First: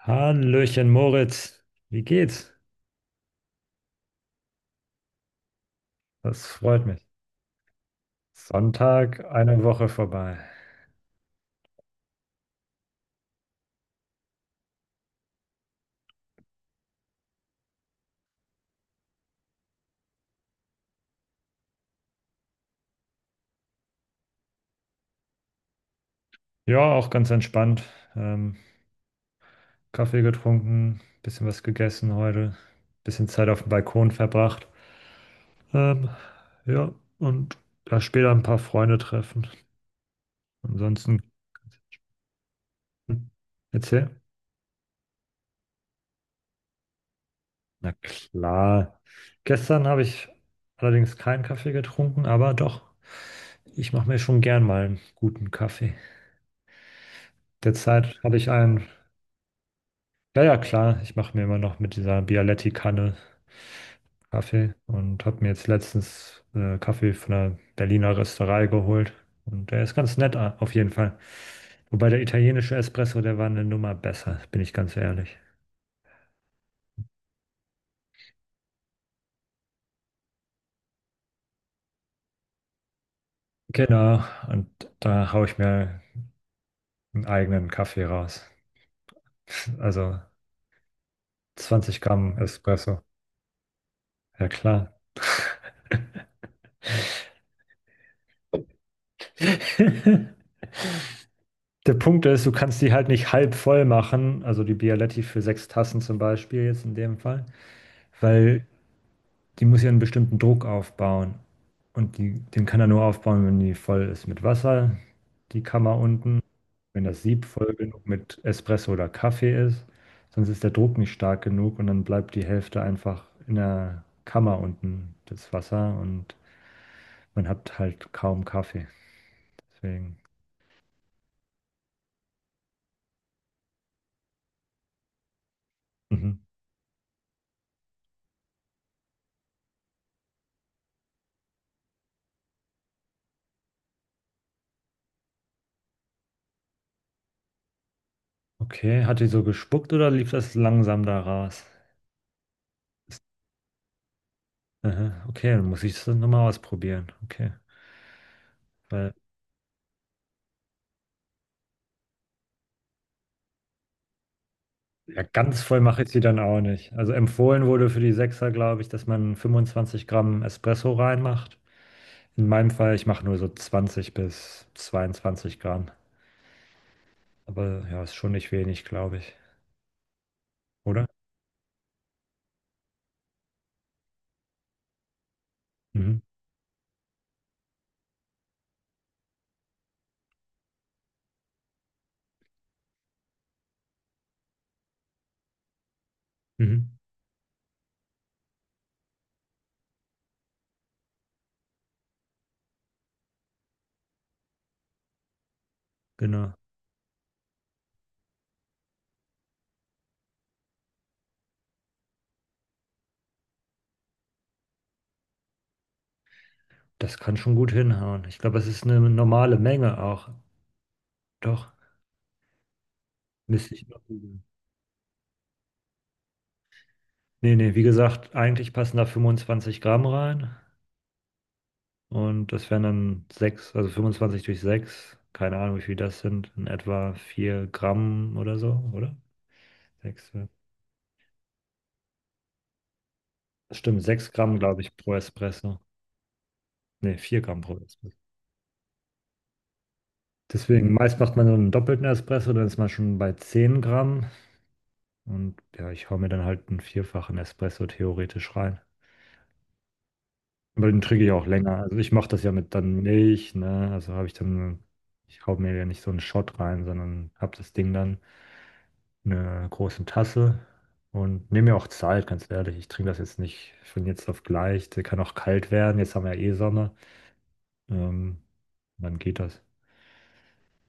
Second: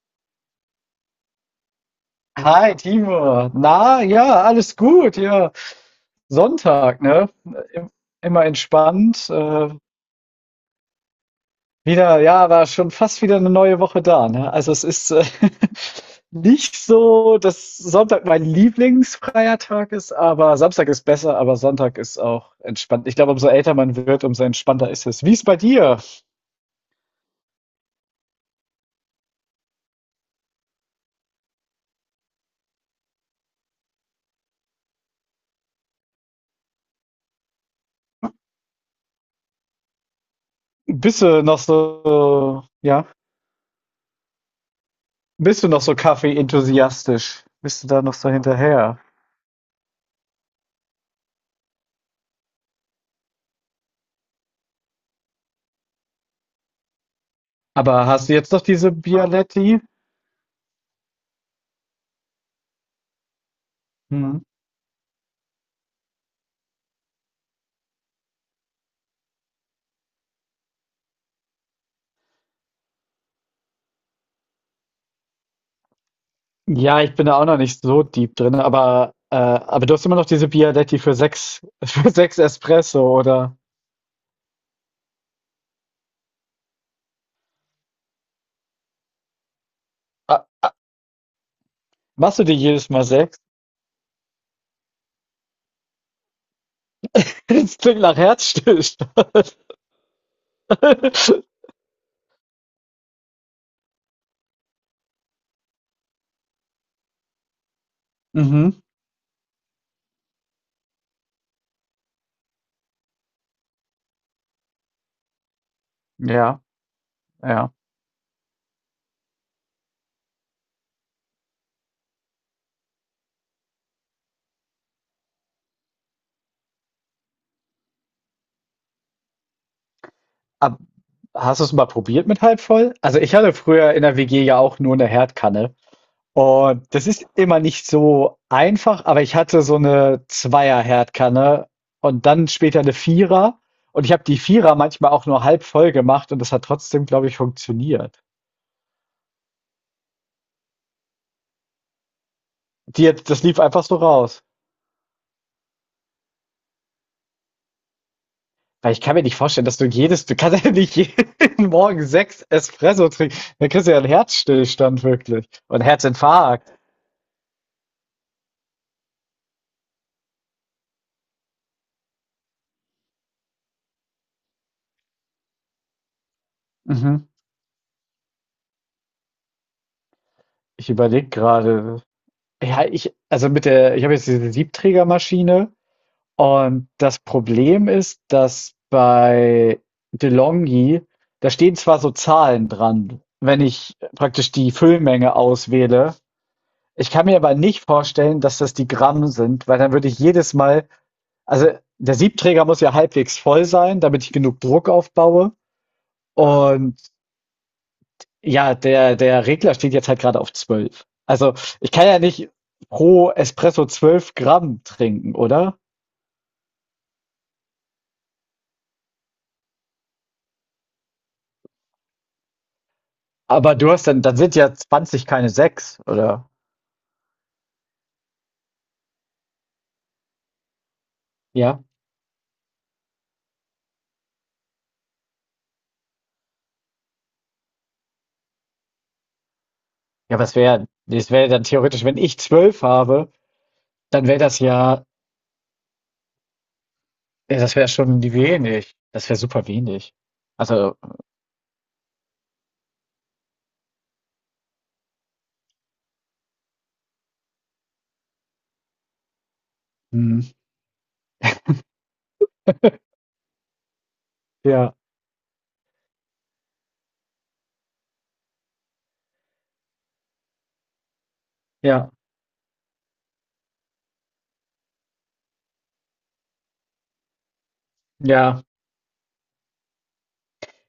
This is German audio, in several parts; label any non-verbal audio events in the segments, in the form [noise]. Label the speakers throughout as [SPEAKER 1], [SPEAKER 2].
[SPEAKER 1] Hallöchen Moritz, wie geht's?
[SPEAKER 2] Hi, Timo. Na, ja, alles gut. Ja,
[SPEAKER 1] Das freut
[SPEAKER 2] Sonntag,
[SPEAKER 1] mich.
[SPEAKER 2] ne? Im- Immer
[SPEAKER 1] Sonntag,
[SPEAKER 2] entspannt.
[SPEAKER 1] eine Woche vorbei.
[SPEAKER 2] Wieder, ja, war schon fast wieder eine neue Woche da, ne? Also es ist [laughs] nicht so, dass Sonntag mein lieblingsfreier Tag ist, aber Samstag ist besser, aber Sonntag ist auch entspannt. Ich glaube, umso älter man wird, umso entspannter ist es. Wie ist bei dir?
[SPEAKER 1] Ja, auch ganz entspannt. Ähm, Kaffee getrunken, bisschen was gegessen heute, bisschen Zeit auf dem Balkon verbracht. Ähm, ja, und da später ein paar Freunde treffen. Ansonsten,
[SPEAKER 2] Bist du noch so, ja,
[SPEAKER 1] hm, erzähl.
[SPEAKER 2] bist du noch so Kaffee-enthusiastisch? Bist du
[SPEAKER 1] Na
[SPEAKER 2] da noch so hinterher?
[SPEAKER 1] klar. Gestern habe ich allerdings keinen Kaffee getrunken, aber doch, ich mache mir schon gern mal einen guten Kaffee.
[SPEAKER 2] Aber
[SPEAKER 1] Derzeit
[SPEAKER 2] hast du
[SPEAKER 1] habe ich
[SPEAKER 2] jetzt noch
[SPEAKER 1] einen,
[SPEAKER 2] diese Bialetti?
[SPEAKER 1] ja, ja, klar, ich mache mir immer noch mit dieser Bialetti-Kanne
[SPEAKER 2] Mhm.
[SPEAKER 1] Kaffee und habe mir jetzt letztens Kaffee von einer Berliner Rösterei geholt. Und der ist ganz nett auf jeden Fall. Wobei der italienische Espresso, der war eine Nummer besser, bin ich ganz ehrlich.
[SPEAKER 2] Ja, ich bin da auch noch nicht so deep drin, aber du hast immer noch diese Bialetti für sechs, [laughs] für sechs Espresso, oder?
[SPEAKER 1] Genau, und da haue ich mir einen eigenen Kaffee raus. [laughs] Also
[SPEAKER 2] Ah,
[SPEAKER 1] 20 Gramm
[SPEAKER 2] machst du dir jedes
[SPEAKER 1] Espresso.
[SPEAKER 2] Mal sechs? [laughs]
[SPEAKER 1] Ja, klar.
[SPEAKER 2] Das klingt nach Herzstillstand.
[SPEAKER 1] [laughs]
[SPEAKER 2] [laughs]
[SPEAKER 1] Der Punkt ist, du kannst die halt nicht halb voll machen, also die Bialetti für sechs Tassen zum Beispiel jetzt in dem Fall, weil
[SPEAKER 2] Mhm.
[SPEAKER 1] die muss ja einen bestimmten Druck aufbauen. Und die, den kann er nur aufbauen, wenn die voll ist mit Wasser, die Kammer unten,
[SPEAKER 2] Ja,
[SPEAKER 1] wenn das Sieb
[SPEAKER 2] ja.
[SPEAKER 1] voll genug mit Espresso oder Kaffee ist, sonst ist der Druck nicht stark genug und dann bleibt die Hälfte einfach in der Kammer unten, das Wasser, und man hat halt kaum Kaffee. Deswegen.
[SPEAKER 2] Ab- Hast du es mal probiert mit halb voll? Also ich hatte früher in der WG ja auch nur eine Herdkanne.
[SPEAKER 1] Mhm.
[SPEAKER 2] Und das ist immer nicht so einfach, aber ich hatte so eine Zweier-Herdkanne und dann später eine Vierer. Und ich habe die Vierer manchmal auch nur halb voll gemacht und das hat trotzdem, glaube ich, funktioniert.
[SPEAKER 1] Okay, hat die so gespuckt oder lief das langsam da raus?
[SPEAKER 2] Das lief einfach so raus.
[SPEAKER 1] Aha, okay, dann muss ich das nochmal ausprobieren. Okay.
[SPEAKER 2] Weil ich
[SPEAKER 1] Weil,
[SPEAKER 2] kann mir nicht vorstellen, dass du kannst [laughs] ja nicht jeden [laughs] Morgen sechs Espresso trinken. Dann kriegst du ja einen Herzstillstand
[SPEAKER 1] ja,
[SPEAKER 2] wirklich.
[SPEAKER 1] ganz voll
[SPEAKER 2] Und
[SPEAKER 1] mache ich sie dann auch
[SPEAKER 2] Herzinfarkt.
[SPEAKER 1] nicht. Also empfohlen wurde für die Sechser, glaube ich, dass man 25 Gramm Espresso reinmacht. In meinem Fall, ich mache nur so 20 bis 22 Gramm.
[SPEAKER 2] Mhm.
[SPEAKER 1] Aber ja, ist schon nicht wenig, glaube ich.
[SPEAKER 2] Ich
[SPEAKER 1] Oder?
[SPEAKER 2] überlege gerade. Ja, ich, also mit der, ich habe jetzt diese Siebträgermaschine.
[SPEAKER 1] Mhm.
[SPEAKER 2] Und das Problem ist, dass bei DeLonghi da stehen zwar so Zahlen dran, wenn ich praktisch die Füllmenge auswähle.
[SPEAKER 1] Mhm.
[SPEAKER 2] Ich kann mir aber nicht vorstellen, dass das die Gramm sind, weil dann würde ich jedes Mal, also der Siebträger muss ja halbwegs voll sein, damit ich genug Druck aufbaue.
[SPEAKER 1] Genau.
[SPEAKER 2] Und ja, der Regler steht jetzt halt gerade auf 12. Also ich kann ja nicht pro Espresso 12 Gramm trinken, oder?
[SPEAKER 1] Das kann schon gut hinhauen. Ich glaube, es ist eine normale Menge auch. Doch,
[SPEAKER 2] Aber
[SPEAKER 1] müsste ich
[SPEAKER 2] du
[SPEAKER 1] noch.
[SPEAKER 2] hast dann sind ja 20 keine 6, oder?
[SPEAKER 1] Nee, nee, wie gesagt, eigentlich passen da 25 Gramm rein.
[SPEAKER 2] Ja?
[SPEAKER 1] Und das wären dann 6, also 25 durch 6. Keine Ahnung, wie viel das sind, in etwa 4 Gramm oder so, oder? 6.
[SPEAKER 2] Ja, was wäre das wäre dann theoretisch, wenn ich 12 habe,
[SPEAKER 1] Stimmt,
[SPEAKER 2] dann
[SPEAKER 1] sechs
[SPEAKER 2] wäre das
[SPEAKER 1] Gramm, glaube ich,
[SPEAKER 2] ja
[SPEAKER 1] pro Espresso. Nee, 4
[SPEAKER 2] ja,
[SPEAKER 1] Gramm
[SPEAKER 2] das
[SPEAKER 1] pro
[SPEAKER 2] wäre
[SPEAKER 1] Espresso.
[SPEAKER 2] schon die wenig. Das wäre super wenig.
[SPEAKER 1] Deswegen,
[SPEAKER 2] Also,
[SPEAKER 1] meist macht man so einen doppelten Espresso, dann ist man schon bei 10 Gramm. Und ja, ich hau mir dann halt einen vierfachen Espresso theoretisch rein.
[SPEAKER 2] mhm.
[SPEAKER 1] Aber den trinke ich auch länger. Also ich mache das ja mit dann Milch, ne? Also habe ich dann,
[SPEAKER 2] Ja,
[SPEAKER 1] ich hau mir ja nicht so einen Shot rein, sondern habe das Ding dann in einer großen Tasse und nehme mir auch
[SPEAKER 2] ja,
[SPEAKER 1] Zeit, ganz ehrlich. Ich trinke das jetzt nicht von jetzt auf gleich. Der kann auch kalt werden. Jetzt haben wir ja eh Sommer. Ähm,
[SPEAKER 2] ja.
[SPEAKER 1] dann geht das.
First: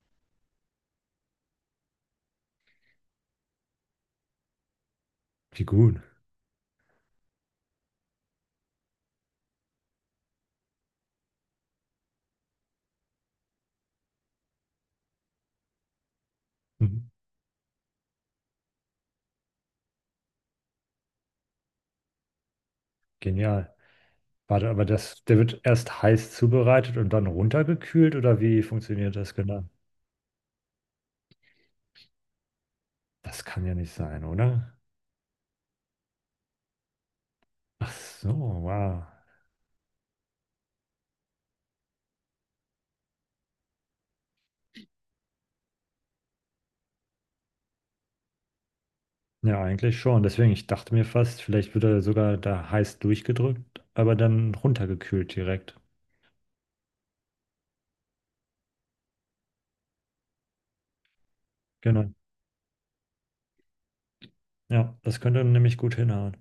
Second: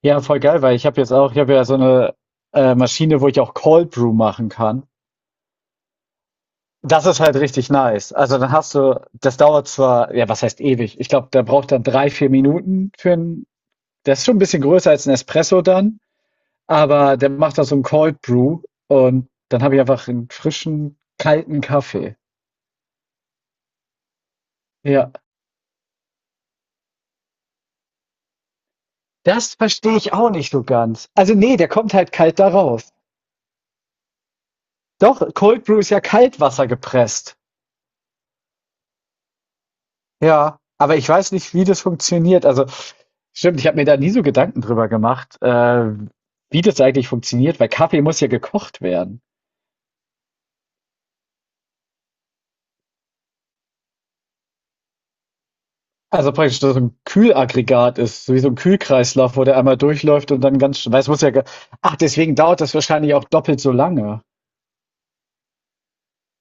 [SPEAKER 2] Ja, voll geil, weil ich habe ja so eine Maschine, wo ich auch Cold Brew machen kann.
[SPEAKER 1] Wie gut.
[SPEAKER 2] Das ist halt richtig nice. Also, dann hast du das dauert zwar ja, was heißt ewig? Ich glaube, da braucht dann 3, 4 Minuten. Für 'n der ist schon ein bisschen größer als ein Espresso dann.
[SPEAKER 1] Mhm.
[SPEAKER 2] Aber der macht da so ein Cold Brew und dann habe ich einfach einen frischen, kalten Kaffee.
[SPEAKER 1] Genial. Warte, aber
[SPEAKER 2] Ja,
[SPEAKER 1] das, der wird erst heiß zubereitet und dann runtergekühlt oder wie funktioniert das
[SPEAKER 2] das
[SPEAKER 1] genau?
[SPEAKER 2] verstehe ich auch nicht so ganz. Also, nee, der kommt halt kalt da raus.
[SPEAKER 1] Das kann ja nicht sein, oder?
[SPEAKER 2] Doch, Cold Brew ist ja Kaltwasser gepresst.
[SPEAKER 1] Ach so, wow.
[SPEAKER 2] Ja, aber ich weiß nicht, wie das funktioniert. Also, stimmt, ich habe mir da nie so Gedanken drüber gemacht, wie das eigentlich funktioniert, weil Kaffee muss ja gekocht werden.
[SPEAKER 1] Ja, eigentlich schon. Deswegen, ich dachte mir fast, vielleicht wird er sogar da heiß durchgedrückt, aber dann runtergekühlt direkt.
[SPEAKER 2] Also praktisch so ein Kühlaggregat ist, so wie so ein Kühlkreislauf, wo der einmal durchläuft und dann ganz weil es muss ja ge ach,
[SPEAKER 1] Genau.
[SPEAKER 2] deswegen dauert das wahrscheinlich auch doppelt so lange.
[SPEAKER 1] Ja, das könnte nämlich gut hinhauen.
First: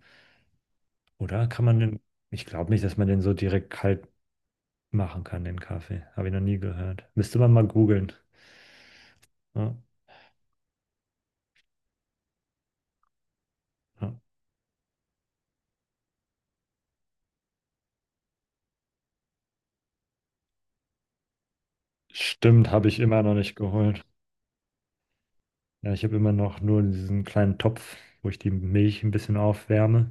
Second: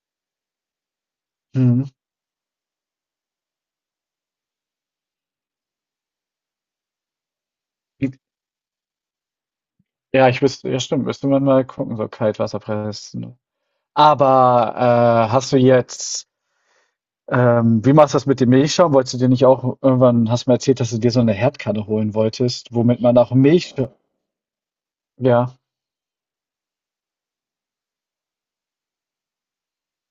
[SPEAKER 1] Oder kann man
[SPEAKER 2] Mhm.
[SPEAKER 1] den, ich glaube nicht, dass man den so direkt kalt machen kann, den Kaffee. Habe ich noch nie gehört. Müsste man mal googeln. Ja,
[SPEAKER 2] Ja, ich wüsste ja stimmt, müsste man mal gucken, so Kaltwasserpressen.
[SPEAKER 1] ja.
[SPEAKER 2] Aber, hast du jetzt wie machst du das mit dem Milchschaum? Wolltest du dir nicht auch irgendwann hast du mir erzählt, dass du dir so eine Herdkanne holen wolltest,
[SPEAKER 1] Stimmt, habe ich
[SPEAKER 2] womit man
[SPEAKER 1] immer
[SPEAKER 2] auch
[SPEAKER 1] noch nicht
[SPEAKER 2] Milch.
[SPEAKER 1] geholt.
[SPEAKER 2] Ja.
[SPEAKER 1] Ja, ich habe immer noch nur diesen kleinen Topf, wo ich die Milch ein bisschen aufwärme.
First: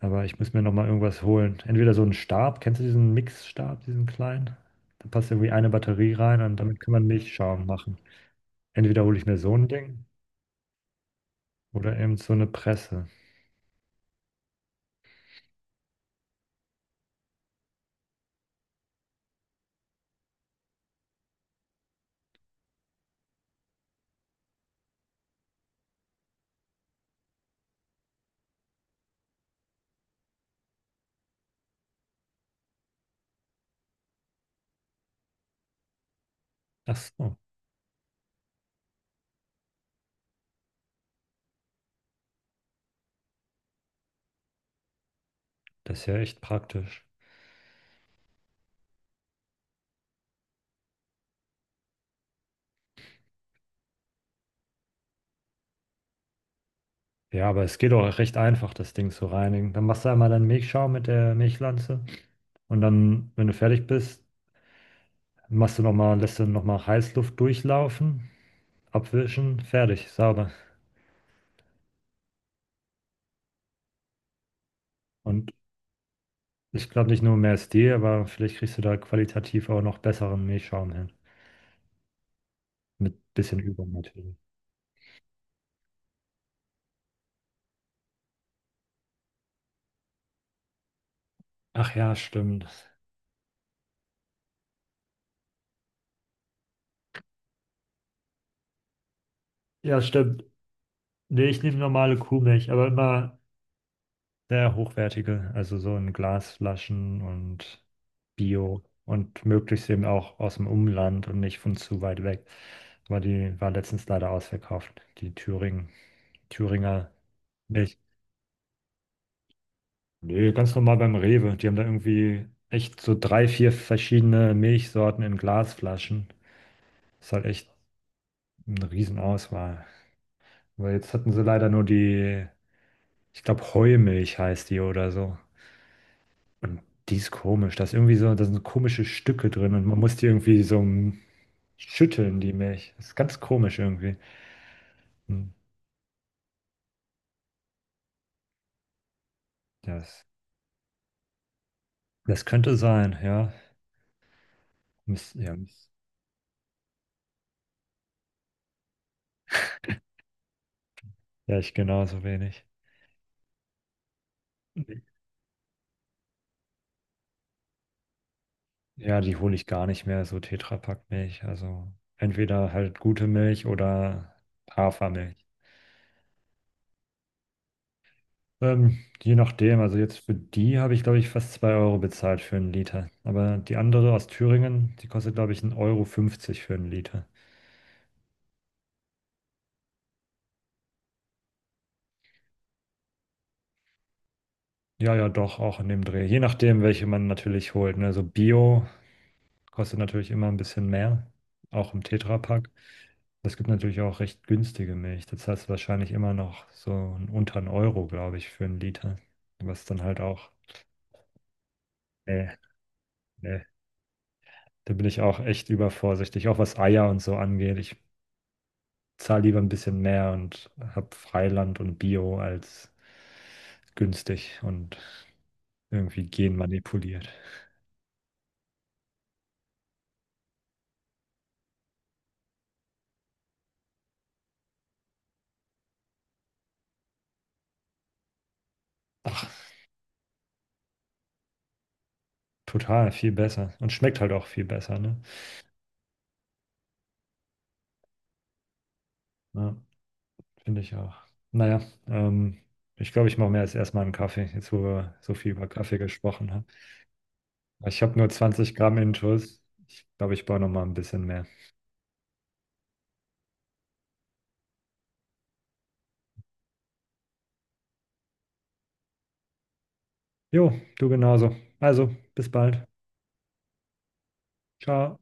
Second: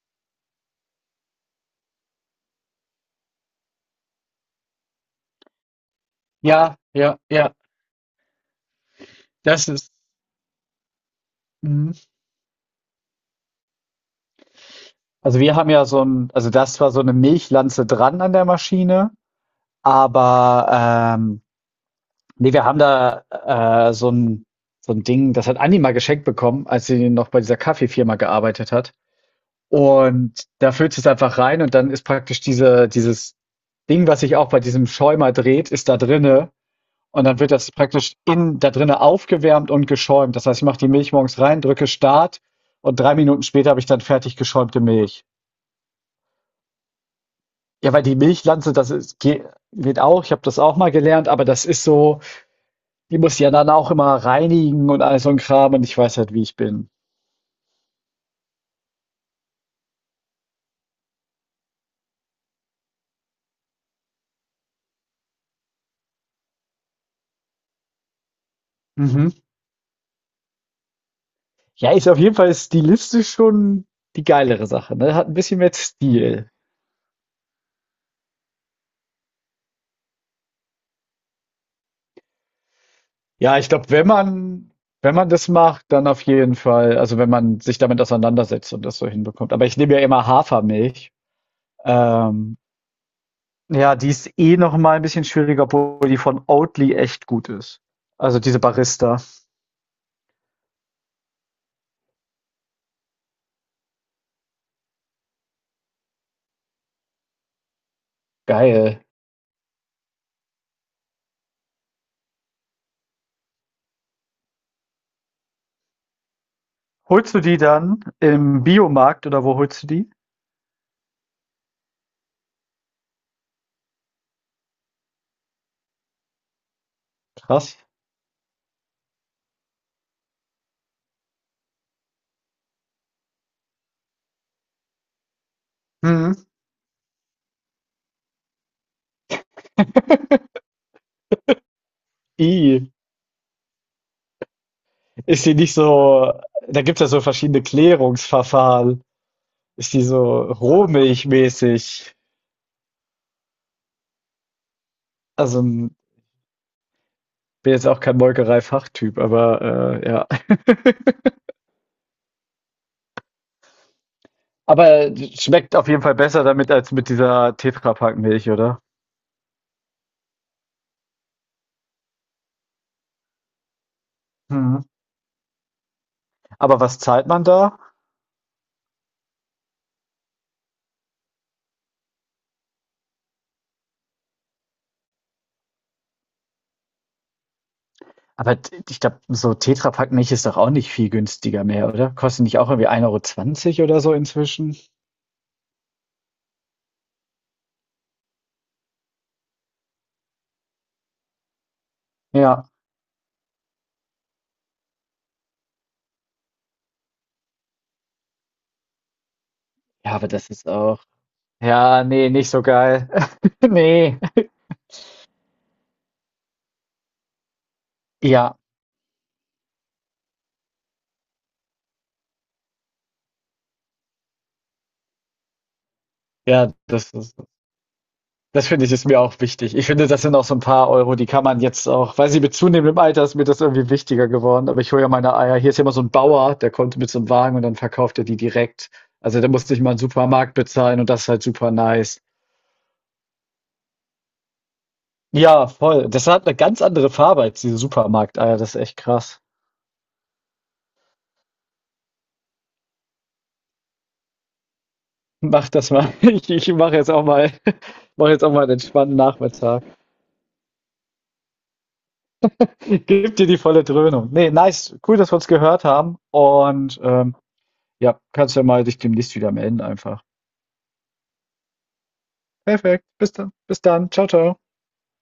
[SPEAKER 1] Aber ich muss mir noch mal irgendwas holen. Entweder so einen Stab, kennst du diesen Mixstab, diesen kleinen? Da passt irgendwie eine Batterie rein und
[SPEAKER 2] Ja,
[SPEAKER 1] damit kann man
[SPEAKER 2] ja, ja,
[SPEAKER 1] Milchschaum machen. Entweder hole ich mir so
[SPEAKER 2] das
[SPEAKER 1] ein
[SPEAKER 2] ist
[SPEAKER 1] Ding
[SPEAKER 2] mhm.
[SPEAKER 1] oder eben so eine Presse.
[SPEAKER 2] Also, wir haben ja so ein, also, das war so eine Milchlanze dran an der Maschine. Aber nee, wir haben da so ein Ding, das hat Andi mal geschenkt bekommen, als sie noch bei dieser Kaffeefirma gearbeitet hat. Und da füllst du es einfach rein und dann ist praktisch dieses Ding, was sich auch bei diesem Schäumer dreht, ist da drinne.
[SPEAKER 1] Ach
[SPEAKER 2] Und
[SPEAKER 1] so,
[SPEAKER 2] dann wird das praktisch da drinne aufgewärmt und geschäumt. Das heißt, ich mache die Milch morgens rein, drücke Start und 3 Minuten später habe ich dann fertig geschäumte Milch.
[SPEAKER 1] das ist ja echt praktisch.
[SPEAKER 2] Ja, weil die Milchlanze, geht auch, ich habe das auch mal gelernt, aber das ist so. Die muss ich ja dann auch immer reinigen und all so ein Kram und ich weiß halt, wie ich bin.
[SPEAKER 1] Ja, aber es geht auch recht einfach, das Ding zu reinigen. Dann machst du einmal deinen Milchschaum mit der Milchlanze und dann, wenn du fertig bist, machst du noch mal, lässt du noch mal Heißluft durchlaufen,
[SPEAKER 2] Mhm.
[SPEAKER 1] abwischen, fertig, sauber.
[SPEAKER 2] Ja, ist auf jeden Fall stilistisch schon die geilere Sache, ne? Hat ein
[SPEAKER 1] Und
[SPEAKER 2] bisschen mehr Stil.
[SPEAKER 1] Ich glaube nicht nur mehr SD, aber vielleicht kriegst du da qualitativ auch noch besseren Milchschaum hin. Mit
[SPEAKER 2] Ja,
[SPEAKER 1] bisschen
[SPEAKER 2] ich glaube,
[SPEAKER 1] Übung
[SPEAKER 2] wenn
[SPEAKER 1] natürlich.
[SPEAKER 2] man wenn man das macht, dann auf jeden Fall also, wenn man sich damit auseinandersetzt und das so hinbekommt. Aber ich nehme ja immer Hafermilch.
[SPEAKER 1] Ach ja,
[SPEAKER 2] Ähm,
[SPEAKER 1] stimmt.
[SPEAKER 2] ja, die ist eh noch mal ein bisschen schwieriger, obwohl die von Oatly echt gut ist. Also, diese Barista.
[SPEAKER 1] Ja, stimmt. Nee, ich nehme normale Kuhmilch, aber immer sehr hochwertige, also so in Glasflaschen und Bio
[SPEAKER 2] Geil.
[SPEAKER 1] und möglichst eben auch aus dem Umland und nicht von zu weit weg. Weil die war letztens leider ausverkauft, die Thüringen, Thüringer
[SPEAKER 2] Holst du die
[SPEAKER 1] Milch.
[SPEAKER 2] dann im Biomarkt oder wo holst du die?
[SPEAKER 1] Nee, ganz normal beim Rewe. Die haben da irgendwie echt so drei, vier verschiedene Milchsorten in Glasflaschen. Ist halt echt
[SPEAKER 2] Krass.
[SPEAKER 1] eine Riesenauswahl. Weil jetzt hatten sie leider nur die, ich glaube, Heumilch heißt die oder so.
[SPEAKER 2] Mhm.
[SPEAKER 1] Und die ist komisch. Da ist irgendwie so, da sind komische Stücke drin und man muss die irgendwie so schütteln, die
[SPEAKER 2] I,
[SPEAKER 1] Milch. Das ist ganz komisch irgendwie.
[SPEAKER 2] ist
[SPEAKER 1] Hm,
[SPEAKER 2] die nicht so, da gibt es ja so verschiedene Klärungsverfahren. Ist die
[SPEAKER 1] Das,
[SPEAKER 2] so rohmilchmäßig?
[SPEAKER 1] das könnte sein, ja. Ja,
[SPEAKER 2] Also bin jetzt auch kein Molkerei-Fachtyp, aber ja. [laughs]
[SPEAKER 1] ja, ich genauso wenig.
[SPEAKER 2] Aber schmeckt auf jeden Fall besser damit als mit dieser Tetra Pak Milch, oder?
[SPEAKER 1] Ja, die hole ich gar nicht mehr, so Tetrapack-Milch. Also entweder halt gute Milch oder
[SPEAKER 2] Mhm.
[SPEAKER 1] Hafermilch.
[SPEAKER 2] Aber was zahlt man da?
[SPEAKER 1] Je nachdem, also jetzt für die habe ich, glaube ich, fast 2 Euro bezahlt für einen Liter. Aber die andere aus Thüringen, die kostet, glaube ich, 1,50 Euro fünfzig für einen Liter.
[SPEAKER 2] Aber ich glaube, so Tetra Pak Milch ist doch auch nicht viel günstiger mehr, oder? Kostet nicht auch irgendwie 1,20 € oder so inzwischen?
[SPEAKER 1] Ja, ja, doch, auch in dem Dreh. Je nachdem, welche man natürlich holt. Ne? So Bio kostet natürlich immer ein bisschen mehr, auch im
[SPEAKER 2] Ja.
[SPEAKER 1] Tetra-Pack. Es gibt natürlich auch recht günstige Milch. Das heißt wahrscheinlich immer noch so unter einen Euro, glaube ich, für einen Liter. Was dann
[SPEAKER 2] Ja,
[SPEAKER 1] halt
[SPEAKER 2] aber das
[SPEAKER 1] auch,
[SPEAKER 2] ist auch. Ja, nee, nicht
[SPEAKER 1] nee,
[SPEAKER 2] so geil. [laughs]
[SPEAKER 1] nee,
[SPEAKER 2] Ne.
[SPEAKER 1] da bin ich auch echt übervorsichtig, auch was Eier und so angeht. Ich
[SPEAKER 2] Ja,
[SPEAKER 1] zahle lieber ein bisschen mehr und habe Freiland und Bio als günstig und irgendwie
[SPEAKER 2] ja,
[SPEAKER 1] genmanipuliert.
[SPEAKER 2] das finde ich, ist mir auch wichtig. Ich finde, das sind auch so ein paar Euro, die kann man jetzt auch weiß nicht, mit zunehmendem Alter ist mir das irgendwie wichtiger geworden, aber ich hole ja meine Eier hier ist ja immer so ein Bauer, der kommt mit so einem Wagen und dann verkauft er die direkt. Also, da
[SPEAKER 1] Ach,
[SPEAKER 2] musst ich nicht mal in Supermarkt bezahlen und das ist halt super nice.
[SPEAKER 1] total, viel besser. Und schmeckt halt auch viel besser, ne?
[SPEAKER 2] Ja, voll. Das hat eine ganz andere Farbe als diese Eier, das ist echt krass.
[SPEAKER 1] Ja. Finde ich auch. Naja, ähm, ich glaube, ich mache mir jetzt erstmal einen Kaffee, jetzt wo wir so viel über
[SPEAKER 2] Mach das
[SPEAKER 1] Kaffee
[SPEAKER 2] mal. [laughs] Ich
[SPEAKER 1] gesprochen haben.
[SPEAKER 2] ich mache jetzt auch mal [laughs]
[SPEAKER 1] Ich habe nur
[SPEAKER 2] mache jetzt auch mal einen
[SPEAKER 1] 20 Gramm
[SPEAKER 2] entspannten
[SPEAKER 1] Intus.
[SPEAKER 2] Nachmittag.
[SPEAKER 1] Ich glaube, ich brauche noch mal ein bisschen mehr.
[SPEAKER 2] [laughs] Gib dir die volle Dröhnung. Nee, nice. Cool, dass wir uns gehört haben. Und ja, kannst ja mal dich demnächst wieder melden einfach.
[SPEAKER 1] Jo, du genauso. Also, bis bald.
[SPEAKER 2] Perfekt. Bis dann. Bis dann. Ciao, ciao.
[SPEAKER 1] Ciao.